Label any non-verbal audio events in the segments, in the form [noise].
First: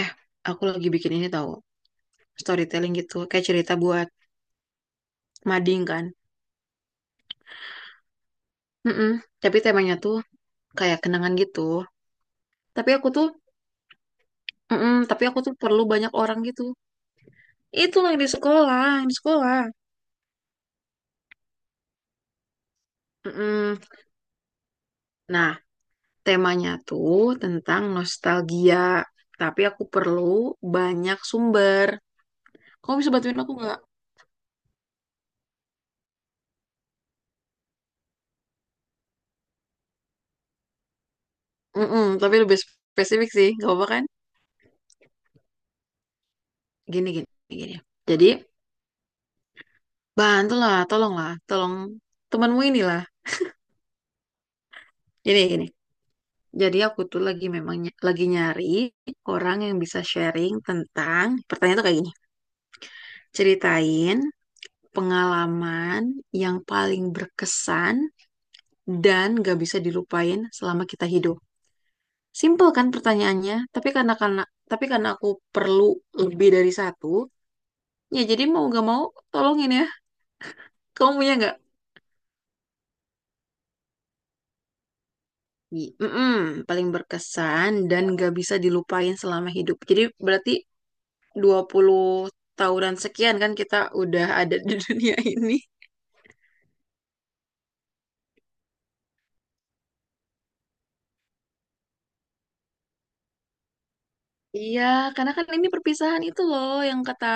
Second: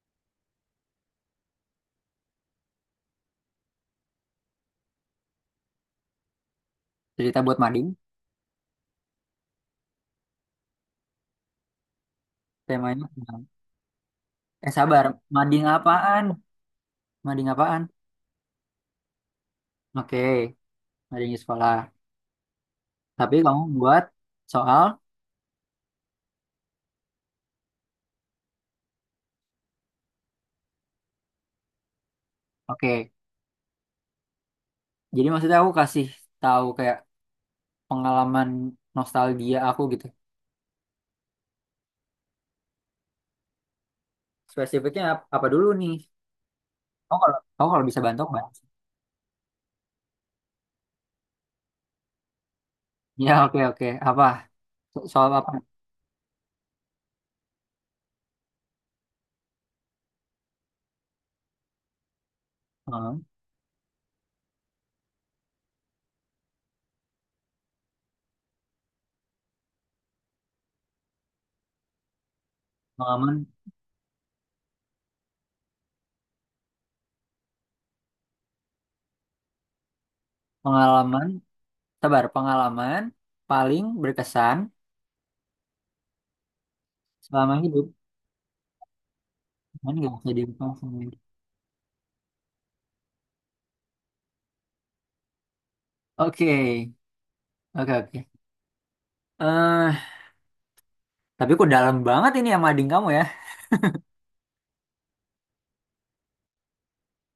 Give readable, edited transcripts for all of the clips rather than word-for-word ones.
Eh, aku lagi bikin ini tahu storytelling gitu, kayak cerita buat mading kan. Cerita buat mading, Mm-mm. Tapi temanya tuh kayak kenangan gitu. Tapi temanya. aku tuh, Nah. Eh, mm-mm, sabar, tapi aku tuh mading perlu banyak apaan? orang gitu. Mading apaan? Itu yang di sekolah, yang di sekolah. Oke, mading di sekolah. Tapi kamu Mm-mm. buat soal, Nah, temanya tuh tentang nostalgia. Tapi aku perlu banyak sumber. Kamu oke. bisa bantuin aku nggak? Jadi maksudnya aku kasih tahu kayak pengalaman nostalgia aku gitu. Mm-mm, tapi lebih spesifik sih, gak apa-apa kan? Spesifiknya apa dulu nih? Gini, Kamu gini, kalau kamu gini. kalau bisa bantu, Jadi, Mbak. bantulah, tolonglah, tolong temanmu inilah. Ya, oke, oke. Apa? Soal Gini, apa? gini. Jadi aku tuh lagi memang lagi nyari orang yang bisa sharing tentang pertanyaan tuh kayak gini. Hmm, Ceritain pengalaman yang paling berkesan dan gak bisa dilupain selama kita hidup. Simple kan pengalaman, pertanyaannya, tapi karena aku perlu lebih dari satu, ya jadi mau gak mau tolongin ya. Kamu pengalaman, punya nggak? sabar, pengalaman paling berkesan Mm-mm, paling selama berkesan hidup. dan gak bisa dilupain selama hidup. Kan Jadi nggak bisa berarti dilupakan. 20 tahunan sekian kan kita udah ada di dunia [laughs] ini. Oke, oke, oke. eh tapi kok dalam banget ini sama ading kamu, ya. Iya, karena kan ini perpisahan itu loh yang kata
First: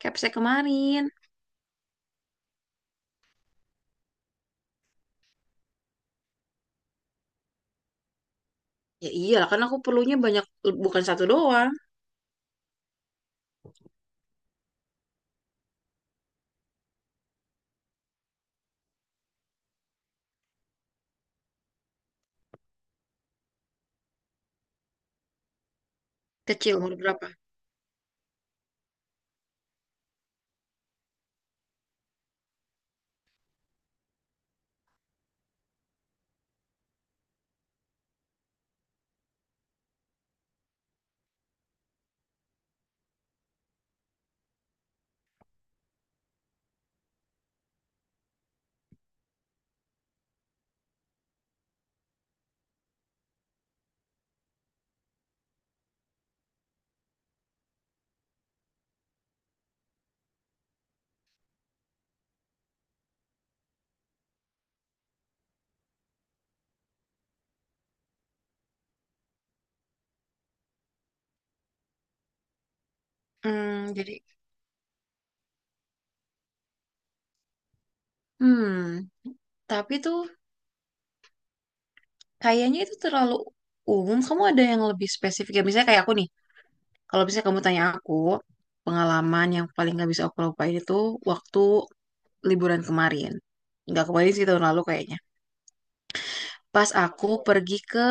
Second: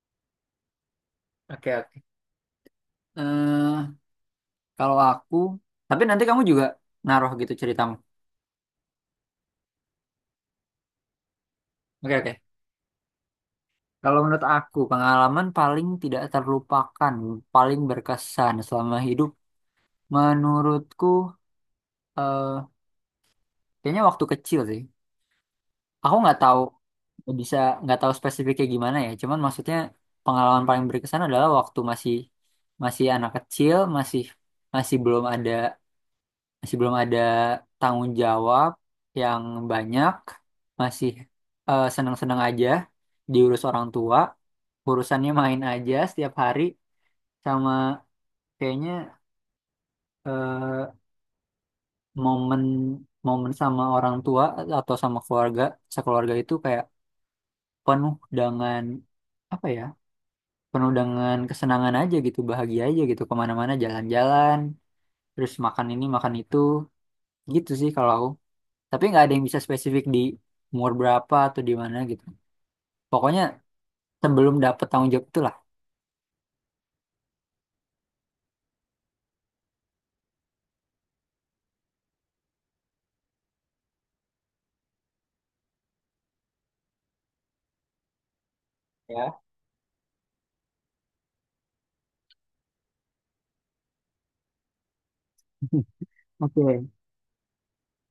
Kepse kemarin. Oke, oke. eh Kalau aku, tapi nanti kamu juga naruh gitu ceritamu. Ya iyalah, karena aku perlunya banyak, bukan satu doang. Oke, oke. Kalau menurut aku, pengalaman paling tidak terlupakan, paling berkesan selama hidup, menurutku, eh kayaknya waktu kecil sih. Aku nggak tahu Kecil, umur berapa? bisa nggak tahu spesifiknya gimana, ya. Cuman maksudnya pengalaman paling berkesan adalah waktu masih masih anak kecil, masih masih belum ada. Masih belum ada tanggung jawab yang banyak, masih senang-senang aja diurus orang tua, urusannya main aja setiap hari, sama kayaknya eh, momen momen sama orang tua atau sama keluarga sekeluarga itu kayak penuh dengan, apa ya, penuh dengan kesenangan aja gitu, bahagia aja gitu, kemana-mana jalan-jalan, terus makan ini makan itu, gitu sih kalau aku. Tapi nggak ada yang bisa spesifik di umur berapa atau di mana gitu. Pokoknya Hmm, jadi, sebelum dapet tanggung jawab itulah. hmm, tapi tuh kayaknya itu terlalu umum. Kamu ada yang lebih spesifik? Ya, misalnya kayak aku nih, kalau misalnya kamu tanya aku, Ya. pengalaman yang paling gak bisa aku lupain itu waktu liburan kemarin. Nggak kemarin sih, tahun lalu kayaknya. [laughs] Oke. Pas aku pergi ke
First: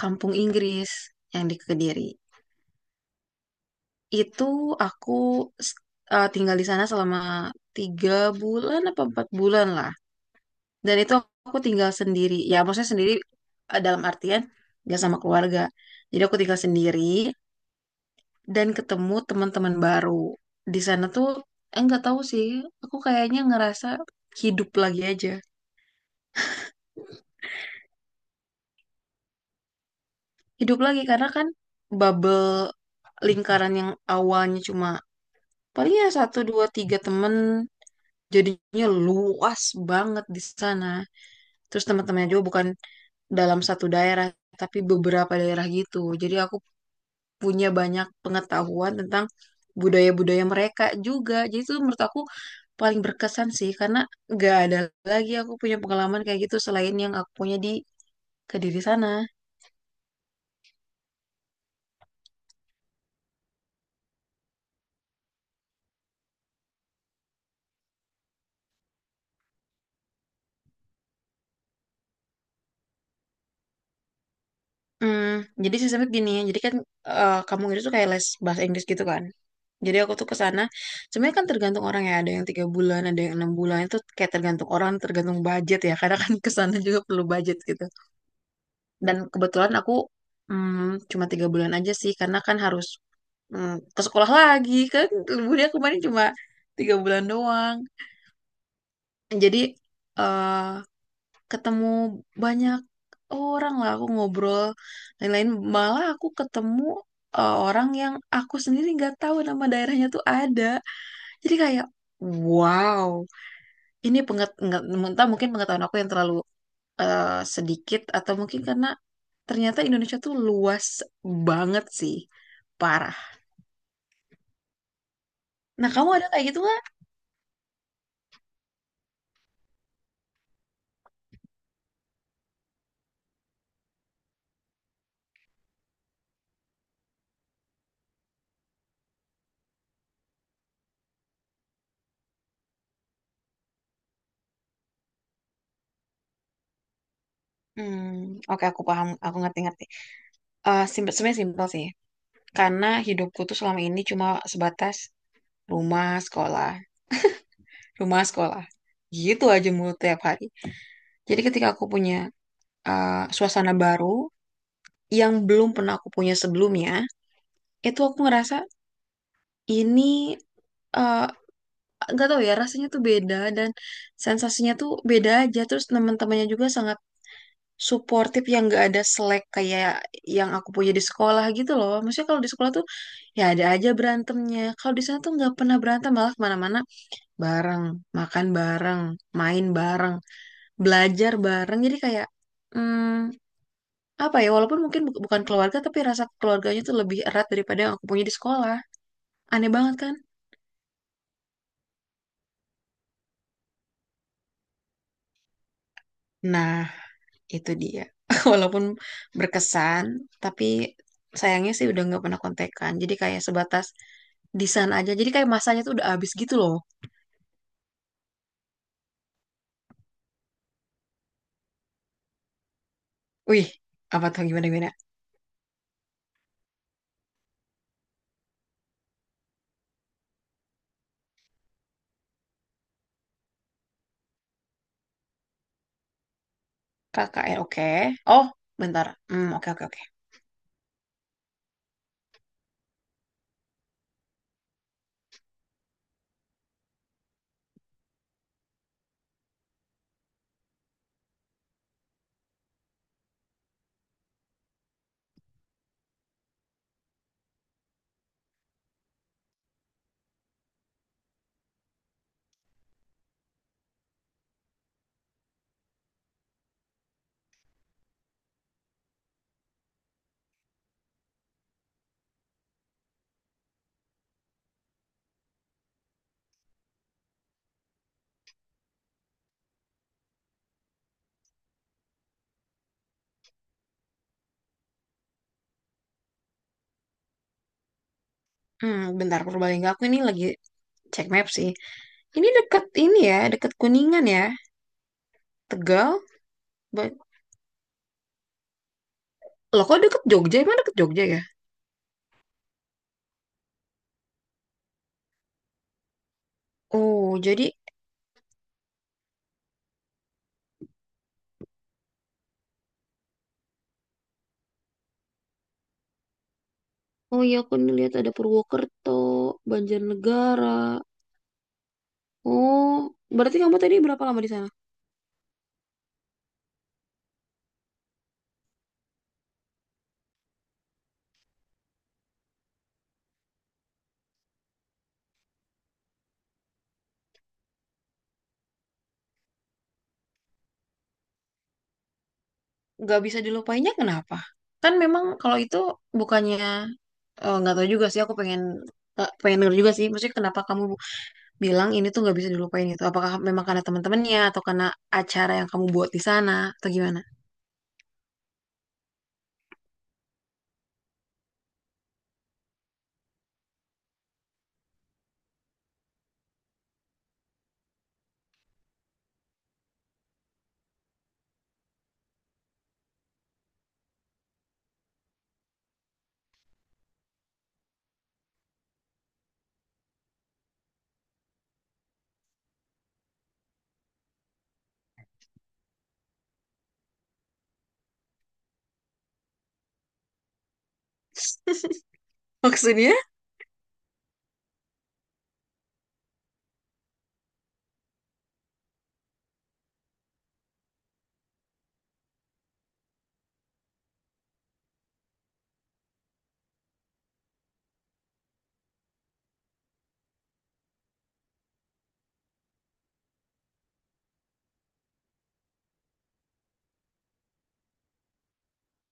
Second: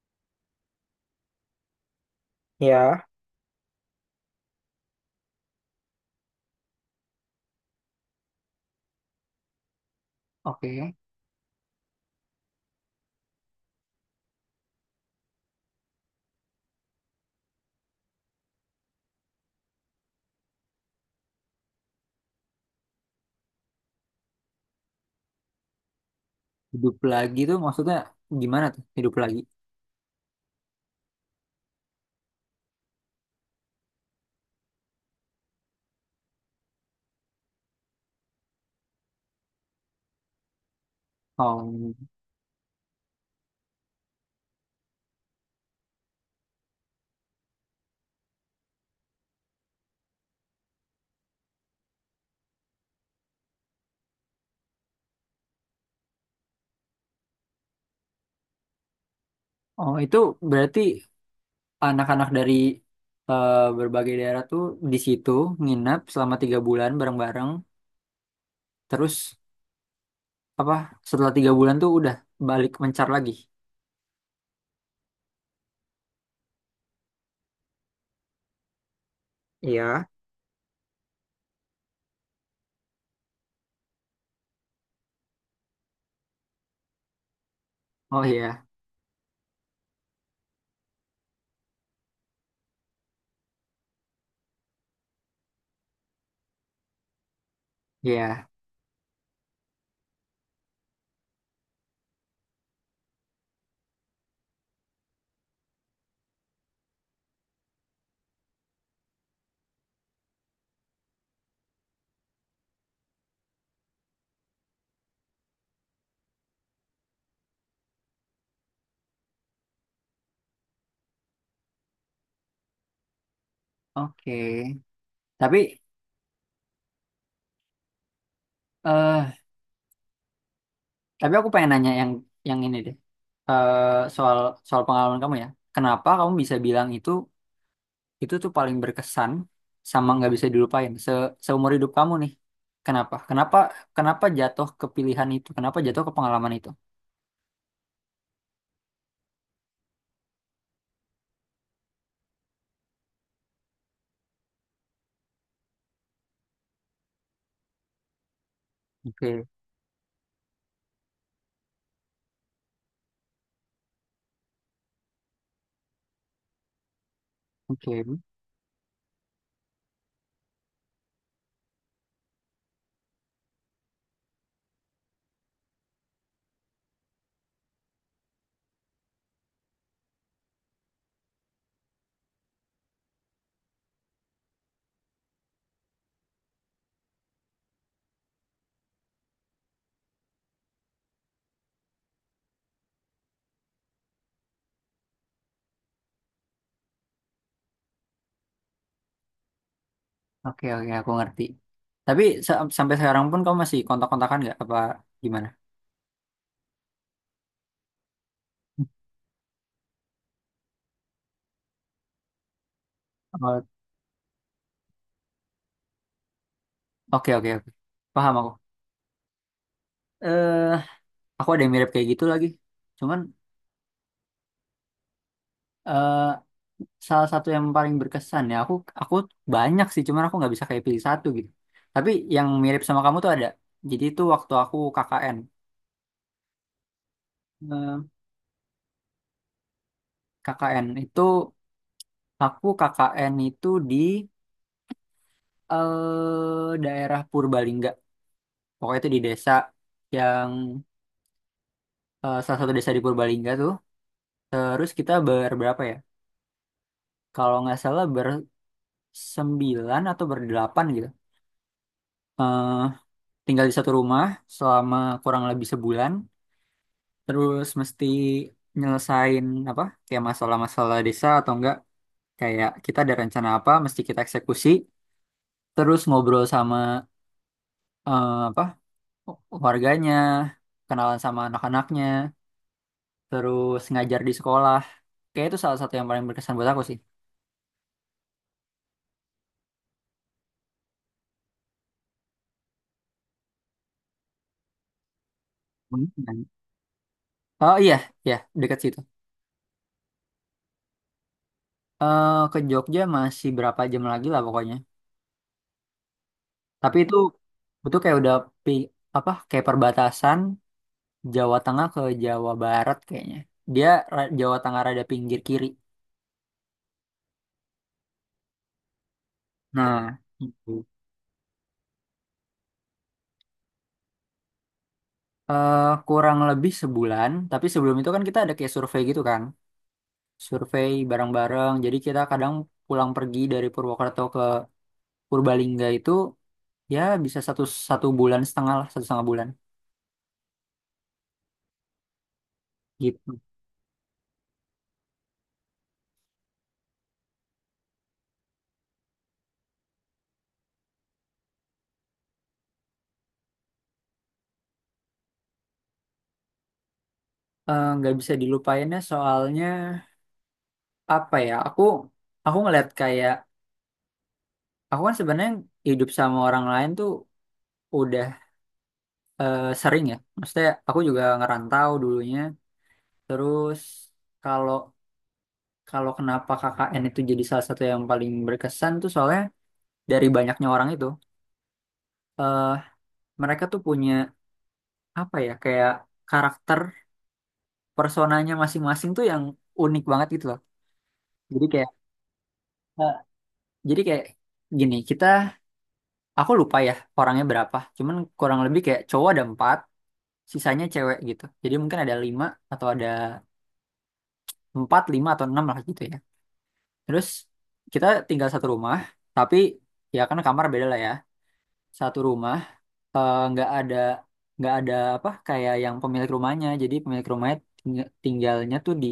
Kampung Inggris yang di Kediri. Ya. Itu aku s- tinggal di sana selama 3 bulan apa 4 bulan lah. Oke. Dan itu aku tinggal sendiri. Ya maksudnya sendiri dalam artian nggak sama keluarga. Jadi aku tinggal sendiri dan ketemu teman-teman baru. Di sana tuh nggak tahu sih. Aku kayaknya ngerasa hidup lagi aja. Hidup lagi tuh maksudnya gimana tuh hidup lagi? Hidup lagi karena kan bubble lingkaran yang awalnya cuma paling ya satu dua tiga temen. Jadinya luas banget di sana. Terus Oh, teman-temannya juga bukan dalam satu daerah, tapi beberapa daerah gitu. Jadi aku punya banyak pengetahuan tentang budaya-budaya mereka juga. Jadi itu menurut aku paling berkesan sih, karena gak ada lagi aku punya pengalaman kayak gitu selain yang aku punya di Kediri sana. oh itu berarti anak-anak dari berbagai daerah tuh di situ nginap selama 3 bulan bareng-bareng. Terus apa? Setelah 3 bulan tuh udah balik mencar lagi. Hmm, jadi sistemnya gini ya, jadi kan kamu itu kayak les bahasa Inggris gitu kan. Jadi Iya. aku tuh ke sana, sebenarnya kan tergantung orang ya, ada yang 3 bulan, ada yang 6 bulan, itu kayak tergantung orang, tergantung budget ya, [laughs] karena kan ke sana juga perlu budget gitu. Oh, iya, Dan kebetulan aku cuma 3 bulan aja sih, karena kan harus ke sekolah lagi, kan liburnya kemarin cuma 3 bulan doang. iya, Jadi eh ketemu banyak orang lah, aku ngobrol lain-lain, malah aku ketemu orang yang aku sendiri nggak tahu nama daerahnya tuh ada. Jadi kayak wow, ini penget nggak entah mungkin pengetahuan aku yang terlalu sedikit atau mungkin karena ternyata Indonesia tuh luas banget sih. Parah. oke. Tapi Nah, kamu ada kayak gitu nggak? eh Tapi aku pengen nanya yang ini deh. Eh, soal soal pengalaman kamu, ya. Kenapa kamu bisa bilang itu tuh paling berkesan sama nggak bisa dilupain seumur hidup kamu nih? Kenapa? Kenapa jatuh ke pilihan itu? Kenapa jatuh ke pengalaman itu? Hmm, oke aku paham, aku ngerti-ngerti. Simple, sebenarnya simpel sih. Karena hidupku tuh selama ini cuma sebatas rumah, sekolah, rumah, sekolah. Gitu Oke, aja mulu tiap hari. Jadi ketika aku punya suasana baru yang belum pernah aku punya sebelumnya, itu oke, aku ngerasa ini eh nggak tahu ya rasanya tuh beda dan sensasinya tuh beda aja. Terus teman-temannya juga sangat suportif yang nggak ada selek kayak yang aku punya di sekolah gitu loh. Maksudnya kalau di sekolah tuh ya ada aja berantemnya, kalau di sana tuh nggak pernah berantem, malah kemana-mana bareng, makan bareng, main bareng, belajar bareng. Jadi kayak hmm, apa ya, walaupun mungkin bukan keluarga, tapi rasa keluarganya tuh lebih erat daripada yang aku punya di sekolah. Aneh banget kan. oke, oke, aku ngerti. Tapi sampai sekarang pun kamu masih kontak-kontakan nggak? Apa gimana? Nah, itu dia. [laughs] Walaupun berkesan, tapi sayangnya sih udah nggak pernah kontekan. Jadi kayak Oh, sebatas desain aja. Jadi kayak masanya tuh udah habis gitu loh. oke, oke, oke. Paham aku. Eh, aku ada yang mirip kayak gitu lagi. Cuman Wih, apa tuh gimana gimana? eh, salah satu yang paling berkesan ya aku aku banyak sih, cuman aku nggak bisa kayak pilih satu gitu, tapi yang mirip sama kamu tuh ada, jadi itu waktu aku KKN. KKN oke. Eh, Oh, bentar. Hmm, oke oke oke. KKN itu, aku KKN itu di daerah Purbalingga, pokoknya itu di desa yang salah satu desa di Purbalingga tuh, terus kita berberapa ya kalau nggak salah bersembilan atau berdelapan gitu eh tinggal di satu rumah selama kurang lebih sebulan, terus mesti nyelesain apa kayak masalah-masalah desa atau enggak, kayak kita ada rencana apa mesti kita eksekusi, terus ngobrol sama apa, warganya, kenalan sama anak-anaknya, terus ngajar di sekolah, kayak itu salah satu yang paling berkesan buat aku sih. Bentar Purbalingga aku ini lagi cek map sih. Ini deket ini ya, deket Kuningan ya. Tegal. Dan- Ba- oh iya, iya dekat situ. Loh kok deket Jogja? Emang deket Jogja ya? Ke Jogja masih berapa jam lagi lah pokoknya, tapi itu Oh, jadi. itu kayak udah pi, apa kayak perbatasan Jawa Tengah ke Jawa Barat kayaknya. Dia Jawa Tengah rada pinggir kiri. Oh iya aku nih lihat ada Purwokerto, Nah, Banjarnegara. itu. Oh, berarti kamu tadi berapa lama di sana? Kurang lebih sebulan, tapi sebelum itu kan kita ada kayak survei gitu kan. Survei bareng-bareng. Jadi kita kadang pulang pergi dari Purwokerto ke Purbalingga itu ya bisa satu satu bulan setengah lah, satu setengah bulan Nggak gitu. bisa dilupainnya kenapa? Kan memang kalau itu bukannya nggak tahu juga sih, aku pengen pengen denger juga sih. Maksudnya kenapa kamu bilang ini tuh nggak bisa dilupain gitu? Apakah memang karena teman-temannya atau karena acara yang kamu buat di sana atau gimana? Nggak bisa dilupainnya soalnya apa ya? Aku ngeliat kayak, aku kan sebenarnya hidup sama orang lain tuh udah sering, ya. Maksudnya aku juga ngerantau dulunya. Terus kalau kalau kenapa KKN itu jadi salah satu yang paling berkesan tuh soalnya dari banyaknya orang itu eh mereka tuh punya, apa ya, kayak karakter personanya masing-masing tuh yang unik banget gitu loh. Jadi kayak Maksudnya? eh, jadi kayak gini, kita aku lupa ya orangnya berapa. Cuman kurang lebih kayak cowok ada empat, sisanya cewek gitu. Jadi mungkin ada lima atau ada empat, lima atau enam lah gitu ya. Terus kita tinggal satu rumah, tapi ya kan kamar beda lah ya. Satu rumah nggak ada apa kayak yang pemilik rumahnya. Jadi pemilik rumahnya tinggalnya tuh di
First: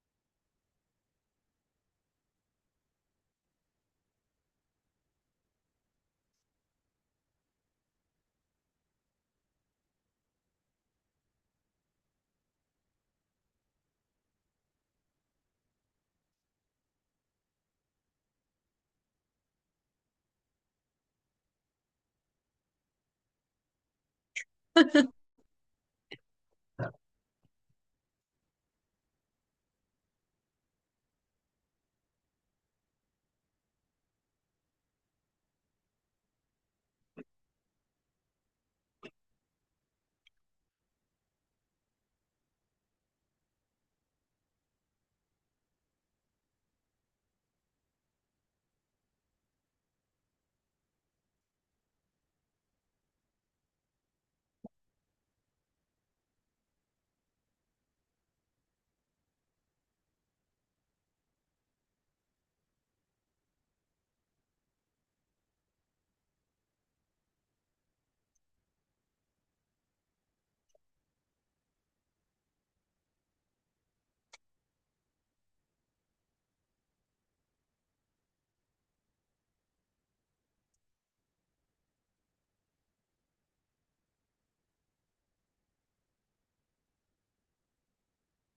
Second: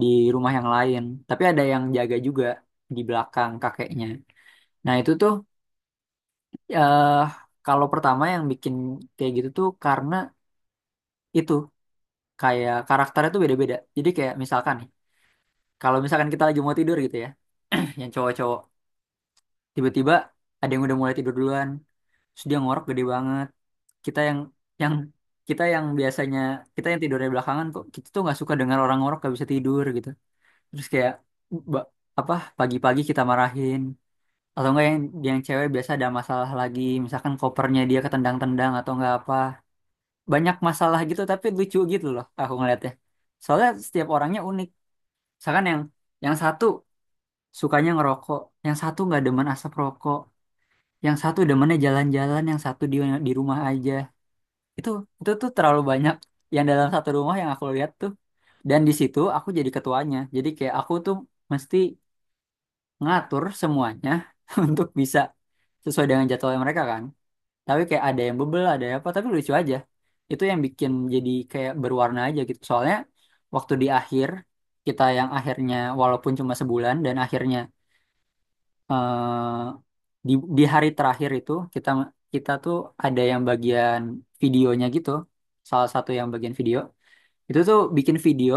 di rumah yang lain. Tapi ada yang jaga juga di belakang kakeknya. Nah, itu tuh eh kalau pertama yang bikin kayak gitu tuh karena itu kayak karakternya tuh beda-beda. Jadi kayak misalkan nih, kalau misalkan kita lagi mau tidur gitu ya, [clears throat] yang cowok-cowok. Tiba-tiba ada yang udah mulai tidur duluan, terus dia ngorok gede banget, kita yang yang kita yang biasanya, kita yang tidurnya belakangan, kok kita tuh nggak suka dengar orang ngorok, gak bisa tidur gitu, terus kayak ba- apa, pagi-pagi kita marahin, atau enggak yang cewek biasa ada masalah lagi, misalkan kopernya dia ketendang-tendang atau enggak apa, banyak masalah gitu tapi lucu gitu loh aku ngeliatnya, soalnya setiap orangnya unik. Misalkan yang satu sukanya ngerokok, yang satu nggak demen asap rokok, yang satu demennya jalan-jalan, yang satu di rumah aja, itu tuh terlalu banyak yang dalam satu rumah yang aku lihat tuh. Dan di situ aku jadi ketuanya, jadi kayak aku tuh mesti ngatur semuanya [laughs] untuk bisa sesuai dengan jadwalnya mereka kan, tapi kayak ada yang bebel ada yang apa, tapi lucu aja, itu yang bikin jadi kayak berwarna aja gitu. Soalnya waktu di akhir, kita yang akhirnya walaupun cuma sebulan, dan akhirnya eh, di hari terakhir itu kita kita tuh ada yang bagian videonya gitu. Salah satu yang bagian video itu tuh bikin video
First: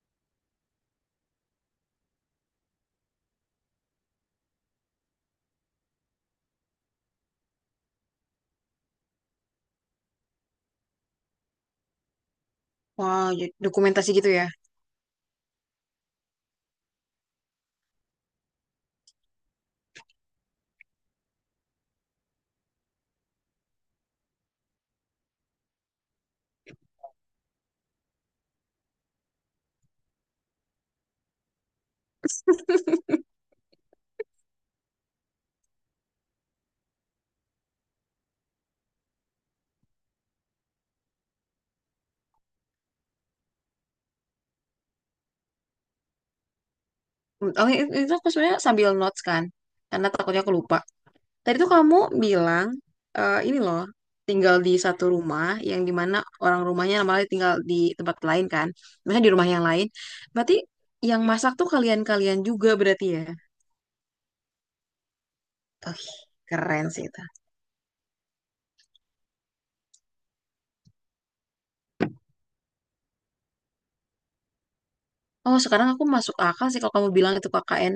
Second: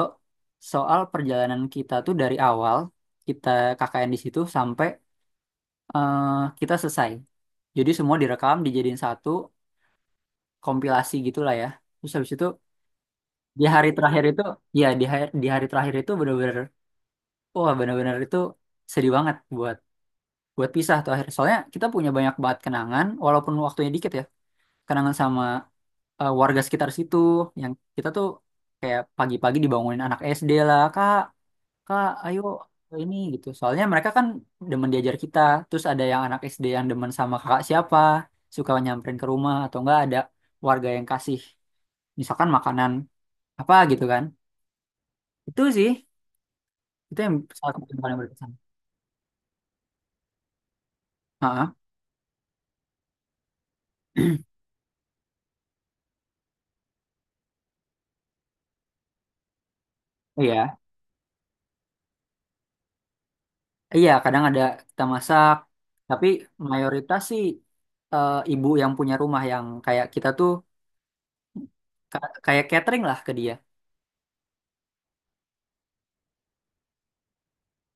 soal perjalanan kita tuh dari awal kita KKN di situ sampai eh, kita selesai. Jadi semua direkam dijadiin satu kompilasi gitulah ya. Terus habis itu Wow, jadi di hari dokumentasi terakhir gitu itu, ya? ya di hari terakhir itu bener-bener, wah, bener-bener itu sedih banget buat buat pisah tuh akhirnya. Soalnya kita punya banyak banget kenangan, walaupun waktunya dikit ya. Kenangan sama warga sekitar situ, yang kita tuh kayak pagi-pagi dibangunin anak SD lah, kak, kak, ayo ini gitu. Soalnya mereka kan demen diajar kita, terus ada yang anak SD yang demen sama kakak siapa, suka nyamperin ke rumah, atau enggak ada warga yang kasih, misalkan makanan apa gitu kan. Itu sih, itu yang Oh, salah satu yang itu paling aku berkesan. sebenarnya sambil notes kan, karena takutnya aku lupa. Tadi tuh Heeh. kamu bilang ini loh, tinggal di satu rumah yang dimana orang rumahnya malah tinggal di tempat lain kan, misalnya di rumah yang lain. [clears throat] Berarti Iya. yang masak tuh kalian-kalian juga berarti ya? Iya, kadang ada kita masak, Oh, tapi keren sih mayoritas itu. sih ibu yang punya rumah yang kayak kita tuh kayak catering lah ke dia. Oh sekarang aku masuk akal sih kalau kamu bilang itu KKN.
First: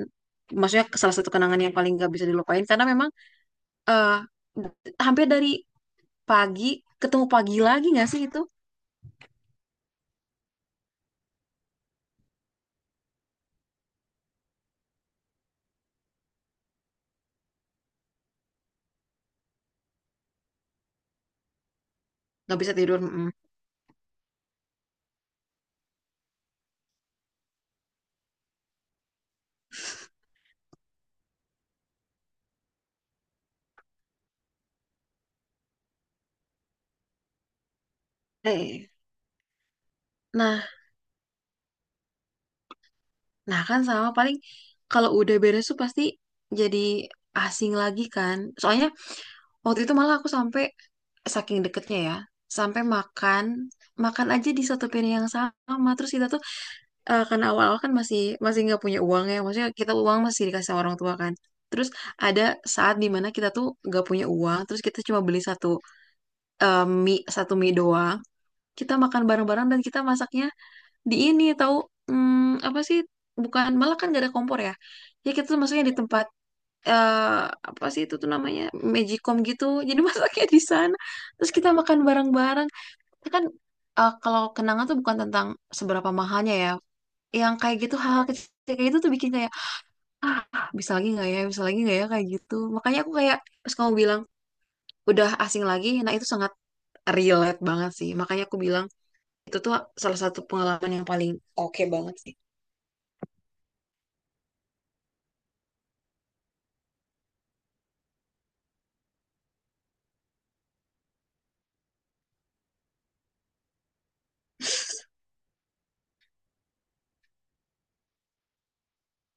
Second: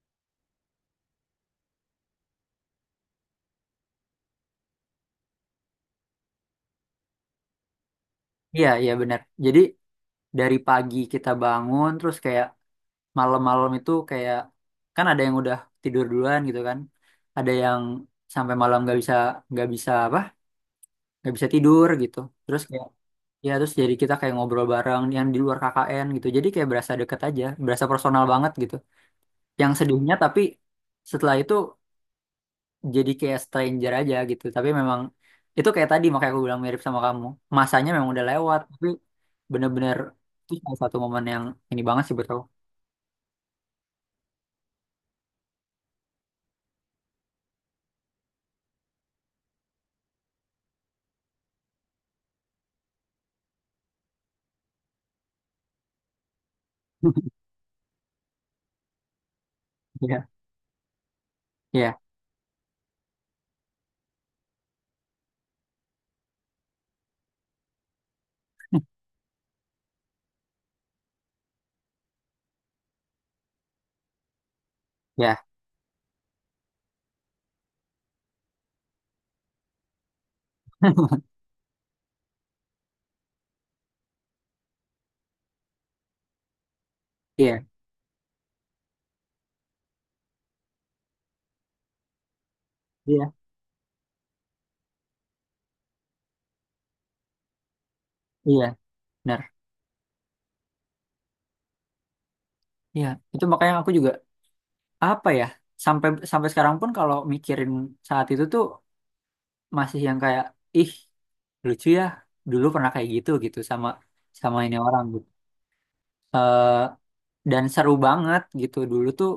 Maksudnya salah satu kenangan yang paling gak bisa dilupain, karena memang eh, hampir dari pagi ketemu pagi lagi nggak sih itu? Iya, iya benar. Jadi dari pagi kita bangun, terus kayak malam-malam itu kayak kan ada yang udah tidur duluan gitu kan, ada yang sampai malam nggak bisa apa nggak bisa tidur gitu. Nggak Terus bisa kayak, tidur. Mm-mm. ya terus jadi kita kayak ngobrol bareng yang di luar KKN gitu. Jadi kayak berasa deket aja, berasa personal banget gitu. Yang sedihnya tapi setelah itu jadi kayak stranger aja gitu, tapi memang itu kayak tadi makanya aku bilang mirip sama kamu, masanya memang udah lewat tapi Eh, bener-bener itu nah. salah satu momen yang ini banget sih buat aku. Nah kan sama, paling kalau udah beres tuh pasti jadi asing lagi kan. Soalnya waktu itu malah aku sampai saking deketnya ya, sampai makan makan aja di satu piring yang sama. Terus kita tuh karena [laughs] awal-awal kan masih masih nggak punya uang ya, maksudnya kita uang Iya, masih dikasih sama orang tua kan. Terus iya, ada saat dimana kita tuh nggak punya uang, terus kita cuma beli satu mie doang. Kita makan bareng-bareng dan kita masaknya di ini tahu apa sih, bukan, malah kan gak ada kompor ya. Ya iya, kita tuh masuknya di tempat apa sih itu tuh namanya magicom gitu, jadi [laughs] masaknya di sana terus kita makan bareng-bareng. Kita kan kalau kenangan tuh bukan tentang seberapa mahalnya ya, yang iya, kayak gitu hal-hal kecil kayak gitu tuh bikin kayak, "Ah, bisa lagi nggak ya, bisa lagi nggak ya," kayak gitu. Makanya aku iya, kayak pas kamu bilang udah asing lagi, nah itu sangat relate banget sih, makanya aku iya, bilang benar. itu tuh salah satu pengalaman yang paling oke banget sih. Iya, itu makanya aku juga apa ya, sampai sampai sekarang pun kalau mikirin saat itu tuh masih yang kayak, ih, lucu ya dulu pernah kayak gitu gitu sama sama ini orang gitu. Eh, dan seru banget gitu dulu tuh,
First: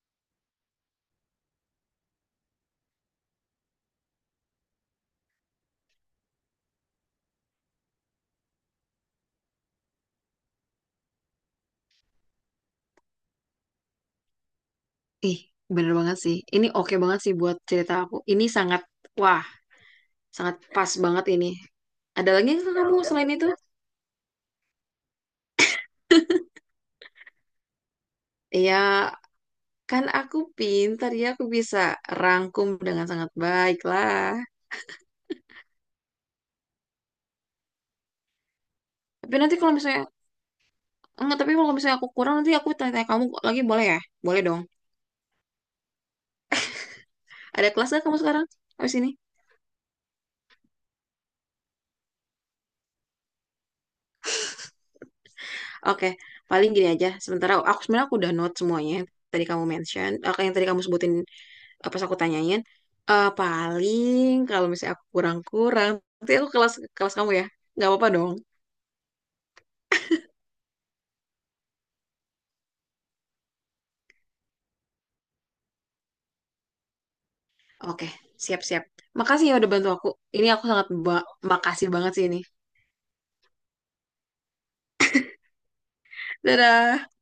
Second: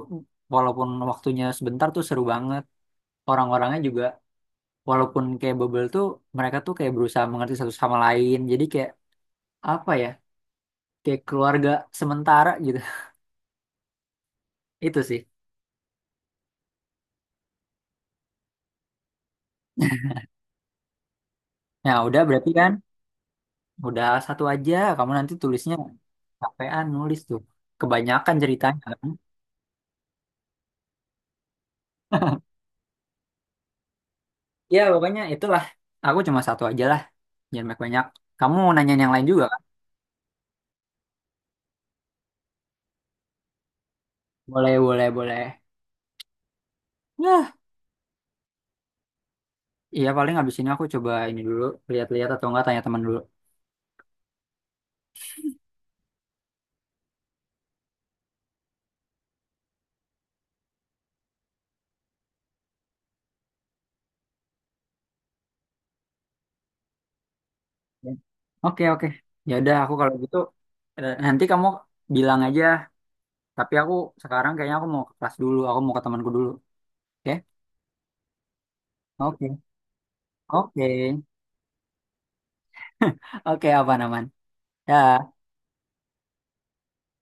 walaupun waktunya sebentar tuh seru banget, orang-orangnya juga walaupun kayak bubble tuh, mereka tuh kayak berusaha mengerti satu sama lain jadi kayak, apa ya, kayak keluarga sementara gitu. [laughs] Itu sih. Ih, bener banget sih. Ini oke banget sih buat cerita aku. Ini sangat, wah, sangat pas banget ini. Nah, udah Ada lagi berarti kan nggak kamu selain itu? udah satu aja kamu, nanti tulisnya capean nulis tuh, kebanyakan Iya, ceritanya kan. kan aku pintar ya, aku bisa rangkum dengan sangat baik lah. Ya pokoknya itulah, aku cuma satu aja lah, jangan banyak-banyak, kamu mau nanyain yang lain Tapi juga nanti kan. kalau misalnya, enggak, tapi kalau misalnya aku kurang, nanti aku tanya-tanya kamu lagi boleh ya? Boleh dong. Boleh, boleh, boleh, ya. Ada kelas nggak kamu sekarang? Habis ini? Iya paling abis ini aku coba ini dulu, lihat-lihat atau enggak tanya teman dulu. Oke, paling gini aja. Sementara aku sebenarnya aku udah note semuanya. Tadi kamu mention, eh, yang tadi kamu sebutin. Pas aku tanyain paling kalau misalnya aku kurang-kurang, nanti aku kelas kelas kamu ya, nggak apa-apa Ya. dong. Oke, oke. Ya udah aku kalau gitu nanti kamu bilang aja. Tapi aku sekarang kayaknya aku mau ke kelas dulu. Aku mau ke temanku dulu. Oke, Oke, siap-siap. Makasih ya oke, udah bantu aku ini, aku oke. sangat makasih banget sih ini. [laughs] Oke, apa namanya? Dadah.